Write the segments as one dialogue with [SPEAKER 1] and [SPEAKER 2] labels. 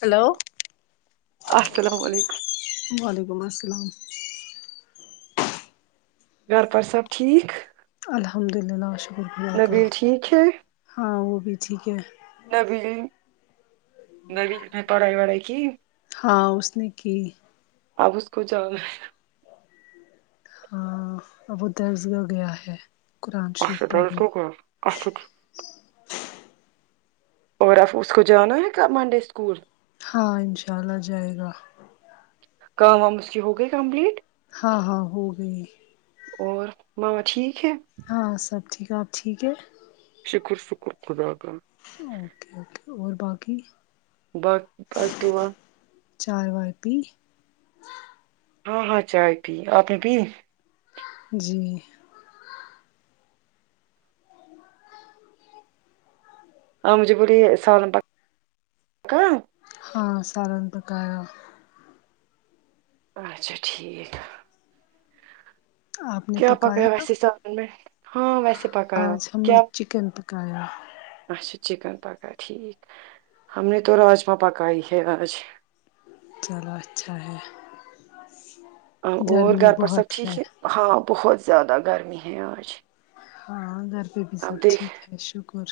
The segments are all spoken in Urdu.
[SPEAKER 1] ہیلو
[SPEAKER 2] ہلو السلام علیکم
[SPEAKER 1] وعلیکم السلام
[SPEAKER 2] گھر پار سب ٹھیک
[SPEAKER 1] الحمد للہ شکر اللہ کا
[SPEAKER 2] نبیل ٹھیک ہے
[SPEAKER 1] ہاں وہ بھی ٹھیک ہے
[SPEAKER 2] نبیل نے میں پڑھائی وڑھائی کی
[SPEAKER 1] ہاں اس نے کی
[SPEAKER 2] اب اس کو جا
[SPEAKER 1] ہاں اب وہ درس گا گیا ہے قرآن شریف
[SPEAKER 2] اچھا ڈر
[SPEAKER 1] پڑھنے
[SPEAKER 2] تو گیا۔ اچھا ٹھیک اور آب اس کو جانا ہے پھر منڈے اسکول
[SPEAKER 1] ہاں انشاء اللہ جائے گا
[SPEAKER 2] کام وام اس کی ہو گئی کمپلیٹ
[SPEAKER 1] ہاں ہاں ہو گئی
[SPEAKER 2] اور ماما ٹھیک ہے
[SPEAKER 1] ہاں وہ سب ٹھیک ہے آپ ٹھیک ہے
[SPEAKER 2] شکر شکر خدا کا
[SPEAKER 1] اوکے اوکے اور باقی
[SPEAKER 2] با بس دعا
[SPEAKER 1] چائے وائی پی
[SPEAKER 2] ہاں ہاں چائے پی آپ نے پی
[SPEAKER 1] جی
[SPEAKER 2] آ مجھے پوری سالن پکاؤں
[SPEAKER 1] ہاں سالن پکایا
[SPEAKER 2] اچھا ٹھیک
[SPEAKER 1] آپ نے
[SPEAKER 2] کیا
[SPEAKER 1] پکایا
[SPEAKER 2] ویسے سالن میں ہاں ویسے پکایا
[SPEAKER 1] آج ہم نے
[SPEAKER 2] کیا
[SPEAKER 1] چکن پکایا
[SPEAKER 2] اچھا چکن پکا ٹھیک ہم نے تو راجما پکائے ہے آج
[SPEAKER 1] چلا اچھا ہے
[SPEAKER 2] اور
[SPEAKER 1] گرمی
[SPEAKER 2] گھر پر سب
[SPEAKER 1] بہت ہے
[SPEAKER 2] ٹھیک ہاں بہت زیادہ گرمی ہے آج
[SPEAKER 1] ہاں گھر پہ بھی
[SPEAKER 2] اب
[SPEAKER 1] سب
[SPEAKER 2] دیکھ
[SPEAKER 1] ٹھیک ہے شکر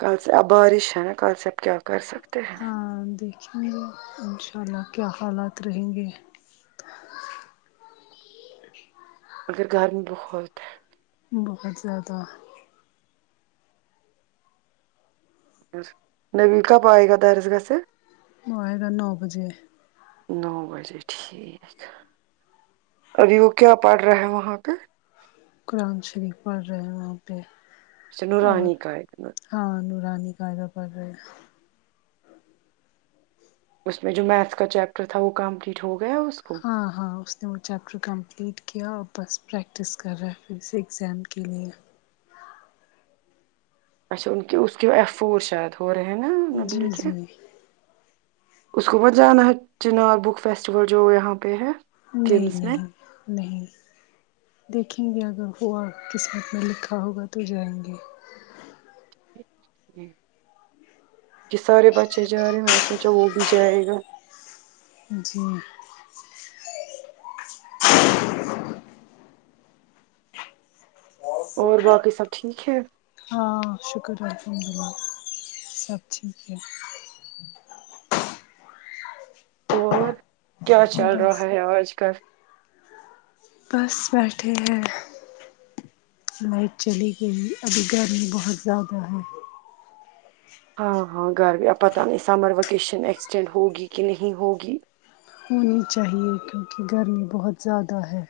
[SPEAKER 2] کل سے آ بارش ہے نا کل س سے اب کیا کر سکتے ہیں
[SPEAKER 1] ہاں دیکھیں گے ان شاء اللہ کیا حالات رہیں گے
[SPEAKER 2] اگر گرم بہت ہے
[SPEAKER 1] بہت زیادہ
[SPEAKER 2] نبیل کب آئے گا درس گا سے
[SPEAKER 1] وہ آئے گا نو بجے
[SPEAKER 2] نو بجے ٹھیک ابھی وہ کیا پڑ رہا ہے وہاں پہ
[SPEAKER 1] قرآن شریف پڑھ رہے ہیں وہاں پہ اور
[SPEAKER 2] نورانی کا ہے،
[SPEAKER 1] ہاں نورانی قاعدہ پڑ رہے
[SPEAKER 2] اس میں جو میتھ کا چیپٹر تھا وہ کمپلیٹ ہو گیا اس کو
[SPEAKER 1] ہاں ہاں اس نے وہ چیپٹر کمپلیٹ کیا اور بس پریکٹس کر رہا ہے پھر سے ایگزام کے لیے
[SPEAKER 2] اچھا ا کے اس کے ایفور شاید ہو رہے ہیں
[SPEAKER 1] جی
[SPEAKER 2] نبیل کے
[SPEAKER 1] جی
[SPEAKER 2] اس کو بس جانا ہے چنار بک فیسٹیول جو یہاں پہ ہے
[SPEAKER 1] نہیں
[SPEAKER 2] کمس میں
[SPEAKER 1] نہیں نہیں دیکھیں گے اگر ہوا قسمت میں لکھا ہوگا تو جائیں گے
[SPEAKER 2] کہ سارے بچے جا رہے ہیں میں نے سوچا وہ بھی جائے گا
[SPEAKER 1] جی
[SPEAKER 2] اور باقی سب ٹھیک ہے
[SPEAKER 1] ہاں شکر الحمد للہ سب ٹھیک ہے
[SPEAKER 2] اور کیا چل
[SPEAKER 1] بس
[SPEAKER 2] رہا ہے اج کل
[SPEAKER 1] بس بیٹھے ہیں لائٹ چلی گئی ابھی گرمی بہت زیادہ ہے
[SPEAKER 2] ہاں ہاں گرمیاں پتا نہیں سمر وکیشن ایکسٹینڈ ہوگی کہ نہیں ہوگی
[SPEAKER 1] ہونی چاہیے کیوکہ گرمی بہت زیادہ ہے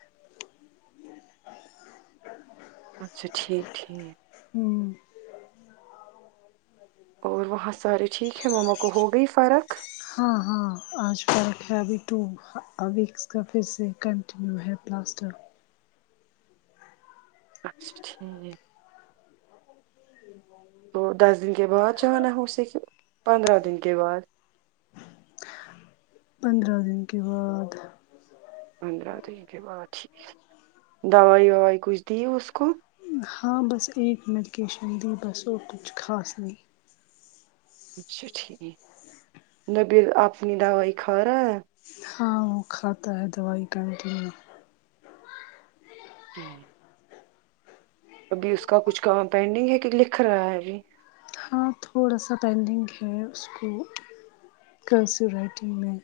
[SPEAKER 2] اچھا ٹھیک ہی ہیں
[SPEAKER 1] ہوں
[SPEAKER 2] اور وہاں سارے ٹھیک ہیں ماما کو ہو گئی فرق
[SPEAKER 1] ہاں ہاں آج فرق ہے ابھی ٹو ہاں اس کا پھر سے کنٹینیو ہے پلاسٹر
[SPEAKER 2] اچھا ٹھیک ہے تو دس دن کے بعد جانا ہے اسے کہ پندرہ دن کے بعد
[SPEAKER 1] پندرہ دن کے بعد
[SPEAKER 2] پندرہ دن کے بعد ٹھیک ہے دوائی ووائی کچھ دی اس کو
[SPEAKER 1] ہاں بس ایک میڈکیشن دی بس اور کچھ خاص نہیں
[SPEAKER 2] اچھا ٹھیک نبیل اپنی دوائی کھارہا ہے
[SPEAKER 1] ہاں وہ کھاتا ہے دوائی کنٹینیو
[SPEAKER 2] جی ابھی اس کا کچھ کم پینڈنگ ہے کہ لکھ رہا ہے ابھی
[SPEAKER 1] ہاں تھوڑا سا پینڈنگ ہے اس کو کرسیو رائٹنگ میں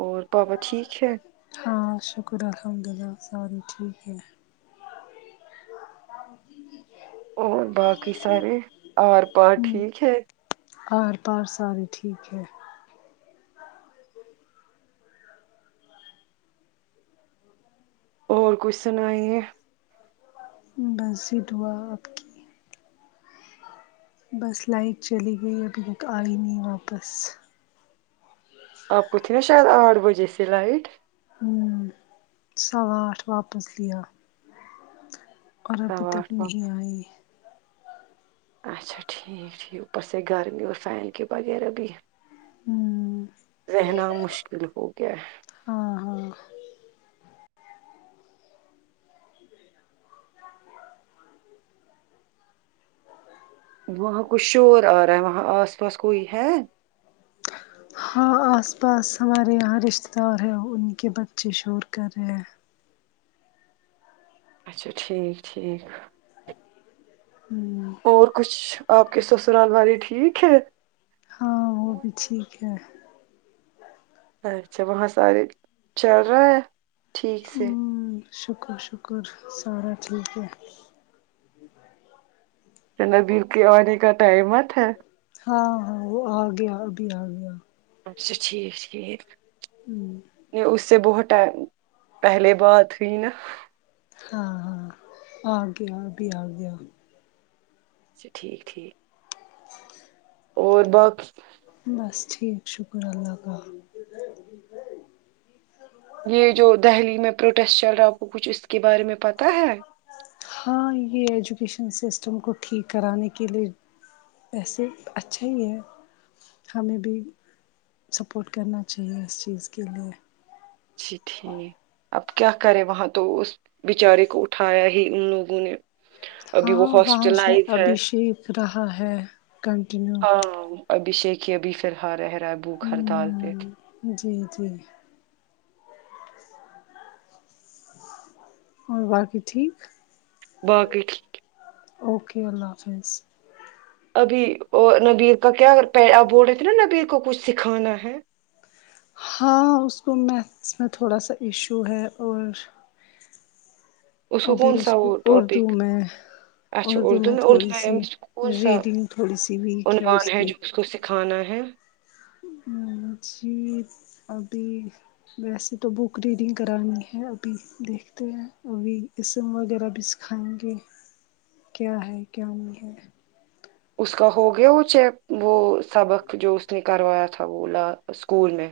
[SPEAKER 2] اور پاپا ٹھیک ہے
[SPEAKER 1] ہاں شکر الحمداللہ سارے ٹھیک ہے
[SPEAKER 2] اور باقی سارے آر پار
[SPEAKER 1] ہوں
[SPEAKER 2] ٹھیک ہے
[SPEAKER 1] ار پار سارے ٹھیک ہے
[SPEAKER 2] اور کچھ سنائیے
[SPEAKER 1] بس سٹ ہوا اپ کی بس لائٹ چلی گئی ابھی تک ائی نہیں واپس
[SPEAKER 2] اپ کو تھی نا شاید اٹھ بجے سے لائٹ
[SPEAKER 1] ہاں سواٹھ واپس لیا اور ابھی
[SPEAKER 2] سوا
[SPEAKER 1] تک
[SPEAKER 2] آٹھ واپ،
[SPEAKER 1] نہیں ائی
[SPEAKER 2] اچا ٹھیک ہی اوپر سے گرمی اور فین کی بقیر ابھی
[SPEAKER 1] ہوں
[SPEAKER 2] رہنا مشکل ہو گیا ہے
[SPEAKER 1] ہاں ہاں
[SPEAKER 2] وہاں کچھ شور ا رہا ہے وہاں اس پاس کوئی ہے
[SPEAKER 1] اس پاس ہمارے یہاں رشتے دار ہیں ان کے بچے شور کر رہے ہیں
[SPEAKER 2] اچھا ٹھیک ٹھیک
[SPEAKER 1] ہوں
[SPEAKER 2] اور کچھ آپ کے سسرال والے ٹھیک ہے
[SPEAKER 1] ہاں وہ بھی ٹھیک ہے
[SPEAKER 2] اچھا وہاں سارے چل رہا ہے ٹھیک سے
[SPEAKER 1] ہوں شکر شکر سارا ٹھیک ہے
[SPEAKER 2] نبل کے آنے کا ٹائمت ہے
[SPEAKER 1] ہاں ہاں وہ آ گیا ابھی آ گیا
[SPEAKER 2] اچھا ٹھیک ٹھیک
[SPEAKER 1] ہمم
[SPEAKER 2] یہ اس سے بہت ٹائم پہلے بات ہوئی نا
[SPEAKER 1] ہاں ہاں آ گیا آبھی آ گیا
[SPEAKER 2] اچھا ٹھیک ٹھیک اور باقی
[SPEAKER 1] بس ٹھیک شکر اللہ تعالی
[SPEAKER 2] یہ جو دہلی میں پروٹیسٹ چل رہاوں کو کچھ اس کے بارے میں پتہ ہے
[SPEAKER 1] ہاں یہ ایجوکیشن سسٹم کو ٹھیک کرانے کے لیے ویسے اچھا ہی ہے ہمیں بھی سپورٹ کرنا چاہیے اس چیز کے لیے
[SPEAKER 2] اچھا ٹھیک اب کیا کرے وہاں تو اس بچارے کو اٹھایا ہی ان لوگوں نے ابھی وہ
[SPEAKER 1] ہاں وہاں سے
[SPEAKER 2] ہاسٹلائز ہے
[SPEAKER 1] ابھیشیک رہا ہے کنٹینیو
[SPEAKER 2] ہاں ابھیشیک ہی ابھی فالحل رہ رہا ہے بھک ہڑتال پہ
[SPEAKER 1] ہ جی جی اور باقی ٹھیک
[SPEAKER 2] باقی
[SPEAKER 1] اوکے اللہ حافظ
[SPEAKER 2] ابھی اور نبیر کا کیا بول رہے تھے نا نبیر کو کچھ سکھانا ہے
[SPEAKER 1] ہاں اس کو میتھس میں تھوڑا سا ایشو ہے اور
[SPEAKER 2] اس کو کون
[SPEAKER 1] ابھی
[SPEAKER 2] سا
[SPEAKER 1] کو
[SPEAKER 2] وہ
[SPEAKER 1] اردو
[SPEAKER 2] ٹاپک
[SPEAKER 1] میں
[SPEAKER 2] اچھا اردو میں اردو میں آم کوول سا
[SPEAKER 1] ریڈنگ تھوڑی سی ویک
[SPEAKER 2] عنوان
[SPEAKER 1] اس
[SPEAKER 2] ہے جو ا کو کھانا ہے
[SPEAKER 1] ہمم جی ابھی ویسے تو بک ریڈنگ کرانی ہے ابھی دیکھتے ہیں ابھی قسم وغیرہ بھی سکھائیں گے کیا ہے کیا نہیں ہے
[SPEAKER 2] اس کا ہو گیا وہ چیک وہ سبق جو اس نے کروایا تھا وہ لا اسکول میں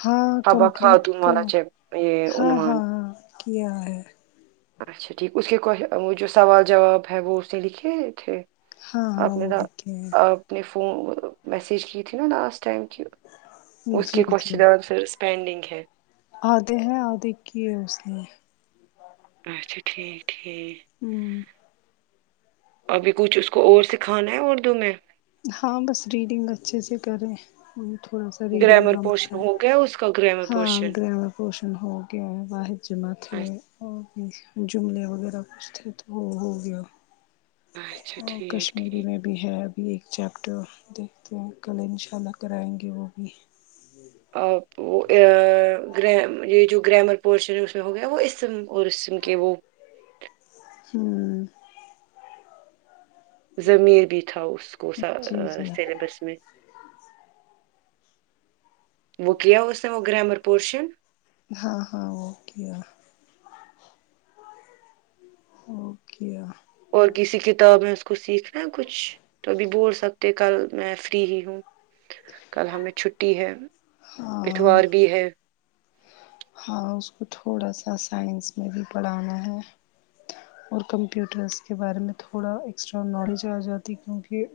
[SPEAKER 1] ہاں
[SPEAKER 2] حبا
[SPEAKER 1] کمپلیٹ
[SPEAKER 2] خاتون
[SPEAKER 1] کا
[SPEAKER 2] والا چیک یہ
[SPEAKER 1] ہاں
[SPEAKER 2] عنوان
[SPEAKER 1] ہاں ہاں کیا ہے
[SPEAKER 2] اچھا ٹھیک اس کے کو وہ جو سوال جواب ہے وہ اس نے لکھے تھے
[SPEAKER 1] ہاں
[SPEAKER 2] آپ
[SPEAKER 1] ہاں
[SPEAKER 2] نے
[SPEAKER 1] وہ
[SPEAKER 2] نا
[SPEAKER 1] لکھے ہیں
[SPEAKER 2] آپ نے فون میسیج کی تھی نا لاسٹ ٹائم کی اس کی
[SPEAKER 1] جی جی
[SPEAKER 2] کوشن آنسرس پینڈنگ ہے
[SPEAKER 1] آدھے ہیں آدھے کیے اس نے
[SPEAKER 2] اچھا ٹھیک ٹھیک
[SPEAKER 1] ہمم
[SPEAKER 2] ابھی کچھ اس کو اور سکھانا ہے اردو میں
[SPEAKER 1] ہاں بس ریڈنگ اچھے سے کریں تھوڑا سا ریڈنگ
[SPEAKER 2] گرامر
[SPEAKER 1] کا
[SPEAKER 2] پورشن
[SPEAKER 1] مسلا ہے
[SPEAKER 2] ہو گیا اس کا گرامر
[SPEAKER 1] ہاں
[SPEAKER 2] پورشن
[SPEAKER 1] گرہن پوشن ہو گیا ہے واحد جمع کے اور بھی جملے وغیرہ کچھ تھے تو وہ ہو گیا
[SPEAKER 2] اچھا
[SPEAKER 1] اور
[SPEAKER 2] ٹھیک
[SPEAKER 1] کشمیری میں
[SPEAKER 2] ٹھیک
[SPEAKER 1] بھی ہے ابھی ایک چپٹر دیکھتے ہیں کل ان شاء اللہ کرائیں گے وہ بھی
[SPEAKER 2] یہ جو گرامر پورشن ہے ہو گیا وہ اسم اور اسم کے وہ
[SPEAKER 1] ہوں
[SPEAKER 2] ضمیر بھی تھاؤ اس کو سا
[SPEAKER 1] جی جی
[SPEAKER 2] سیلبس میں وہ کیا اس نے وہ گریامر پورشن
[SPEAKER 1] ہاں ہاں وہ کیا اوکیہ
[SPEAKER 2] اور کسی کتاب میں اس کو سیکھنا ہے کچھ تو ابھی بول سکتے کل میں فری ہی ہوں کل ہمیں چھٹی ہے
[SPEAKER 1] ہاں
[SPEAKER 2] اتوار بھی ہے
[SPEAKER 1] ہاں اس کو تھوڑا سا سائنس میں بھی پڑھانا ہے اور کمپیوٹرس کے بارے میں تھوڑا ایکسٹرا نالج آجاتی کیونکہ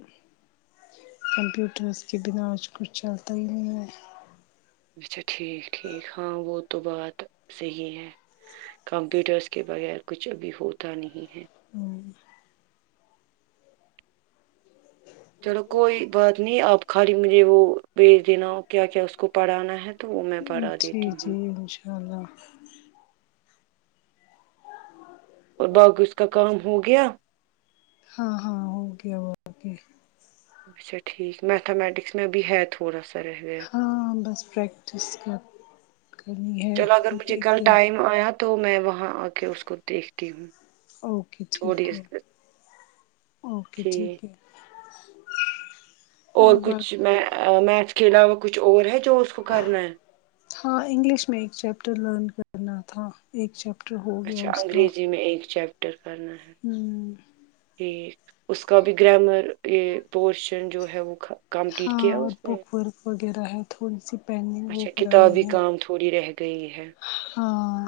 [SPEAKER 1] کمپیوٹرس کے بنا آج کچھ چلتا ہی نہیں ہے
[SPEAKER 2] اچھا ٹھیک ٹھیک ہاں وہ تو بات صحیح ہے کمپیوٹرس کے بغیر کچھ ابھی ہوتا نہیں ہے
[SPEAKER 1] ہوں
[SPEAKER 2] چلو کوئی بات نہیں آپ خالی مجھے وہ بھیج دینا کیا کیا اس کو پڑھانا ہے تو وہ میں پڑھا
[SPEAKER 1] جی
[SPEAKER 2] دیتی ہوں
[SPEAKER 1] جی ان شاء اللہ
[SPEAKER 2] اور باقی اس کا کام ہو گیا
[SPEAKER 1] ہاں ہاں ہو گیا اوکے
[SPEAKER 2] اچا ٹھیک میتھامیٹکس میں بھی ہے تھوڑا سا رہ گیا
[SPEAKER 1] ہاں بس پریکٹس کر کرنی ہے
[SPEAKER 2] چلو اگر
[SPEAKER 1] کیکہ
[SPEAKER 2] مجھے
[SPEAKER 1] ایک
[SPEAKER 2] کل ٹائم آیا تو میں وہاں آ کے اس کو دیکھتی ہوں
[SPEAKER 1] اوکے ٹھیک
[SPEAKER 2] تھوڑی
[SPEAKER 1] ہے
[SPEAKER 2] اس-
[SPEAKER 1] اوکے
[SPEAKER 2] جی
[SPEAKER 1] ٹھیک ہے
[SPEAKER 2] اور کچھ میتھس کے علاوہ کچھ اور ہے جو اس کو کرنا ہے
[SPEAKER 1] ہاں انگلش میں ایک چیپٹر لرن کرنا تھا ایک چیپٹر ہو گیا
[SPEAKER 2] اچھا
[SPEAKER 1] اس کا
[SPEAKER 2] انگریزی میں ایک چیپٹر فکر کرنا ہے
[SPEAKER 1] ہوں
[SPEAKER 2] جی اس کا بھی گرامر یہ پورشن جو ہے وہ کمپلیٹ
[SPEAKER 1] ہاں
[SPEAKER 2] کیا
[SPEAKER 1] اور
[SPEAKER 2] اس نے
[SPEAKER 1] بک ورک وغیرہ ہے تھوڑی سی پینڈنگ وہ
[SPEAKER 2] اچھا
[SPEAKER 1] کرانی
[SPEAKER 2] کتابی
[SPEAKER 1] ہے
[SPEAKER 2] کام تھوڑی رہ گئی ہے
[SPEAKER 1] ہاں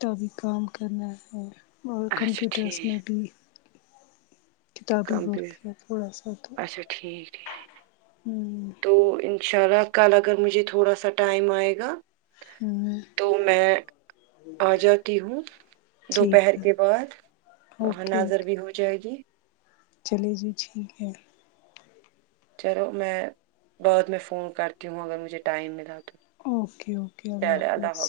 [SPEAKER 1] کا بھی کام کرنا ہے اور
[SPEAKER 2] اچھا
[SPEAKER 1] کمپیوٹرس
[SPEAKER 2] ٹھیک
[SPEAKER 1] میں بھی کتابی ورک
[SPEAKER 2] کمپیوٹر
[SPEAKER 1] ہے تھوڑا سا تو
[SPEAKER 2] اچھا ٹھیک ٹھیک
[SPEAKER 1] ہوں
[SPEAKER 2] تو ان شاء اللہ کل اگر مجھے تھوڑا سا ٹائم آئے گا
[SPEAKER 1] ہم
[SPEAKER 2] تو میں آ جاتی ہوں دوپہر
[SPEAKER 1] ٹھیک ہے
[SPEAKER 2] کے بعد وہاں
[SPEAKER 1] اوکے
[SPEAKER 2] نظر
[SPEAKER 1] اوکے
[SPEAKER 2] بھی ہو جائے گی
[SPEAKER 1] چلے جی ٹھیک ہے
[SPEAKER 2] چلو میں بعد میں فون کرتی ہوں اگر مجھے ٹائم ملا تو
[SPEAKER 1] اوکے اوکے اللہ حافظ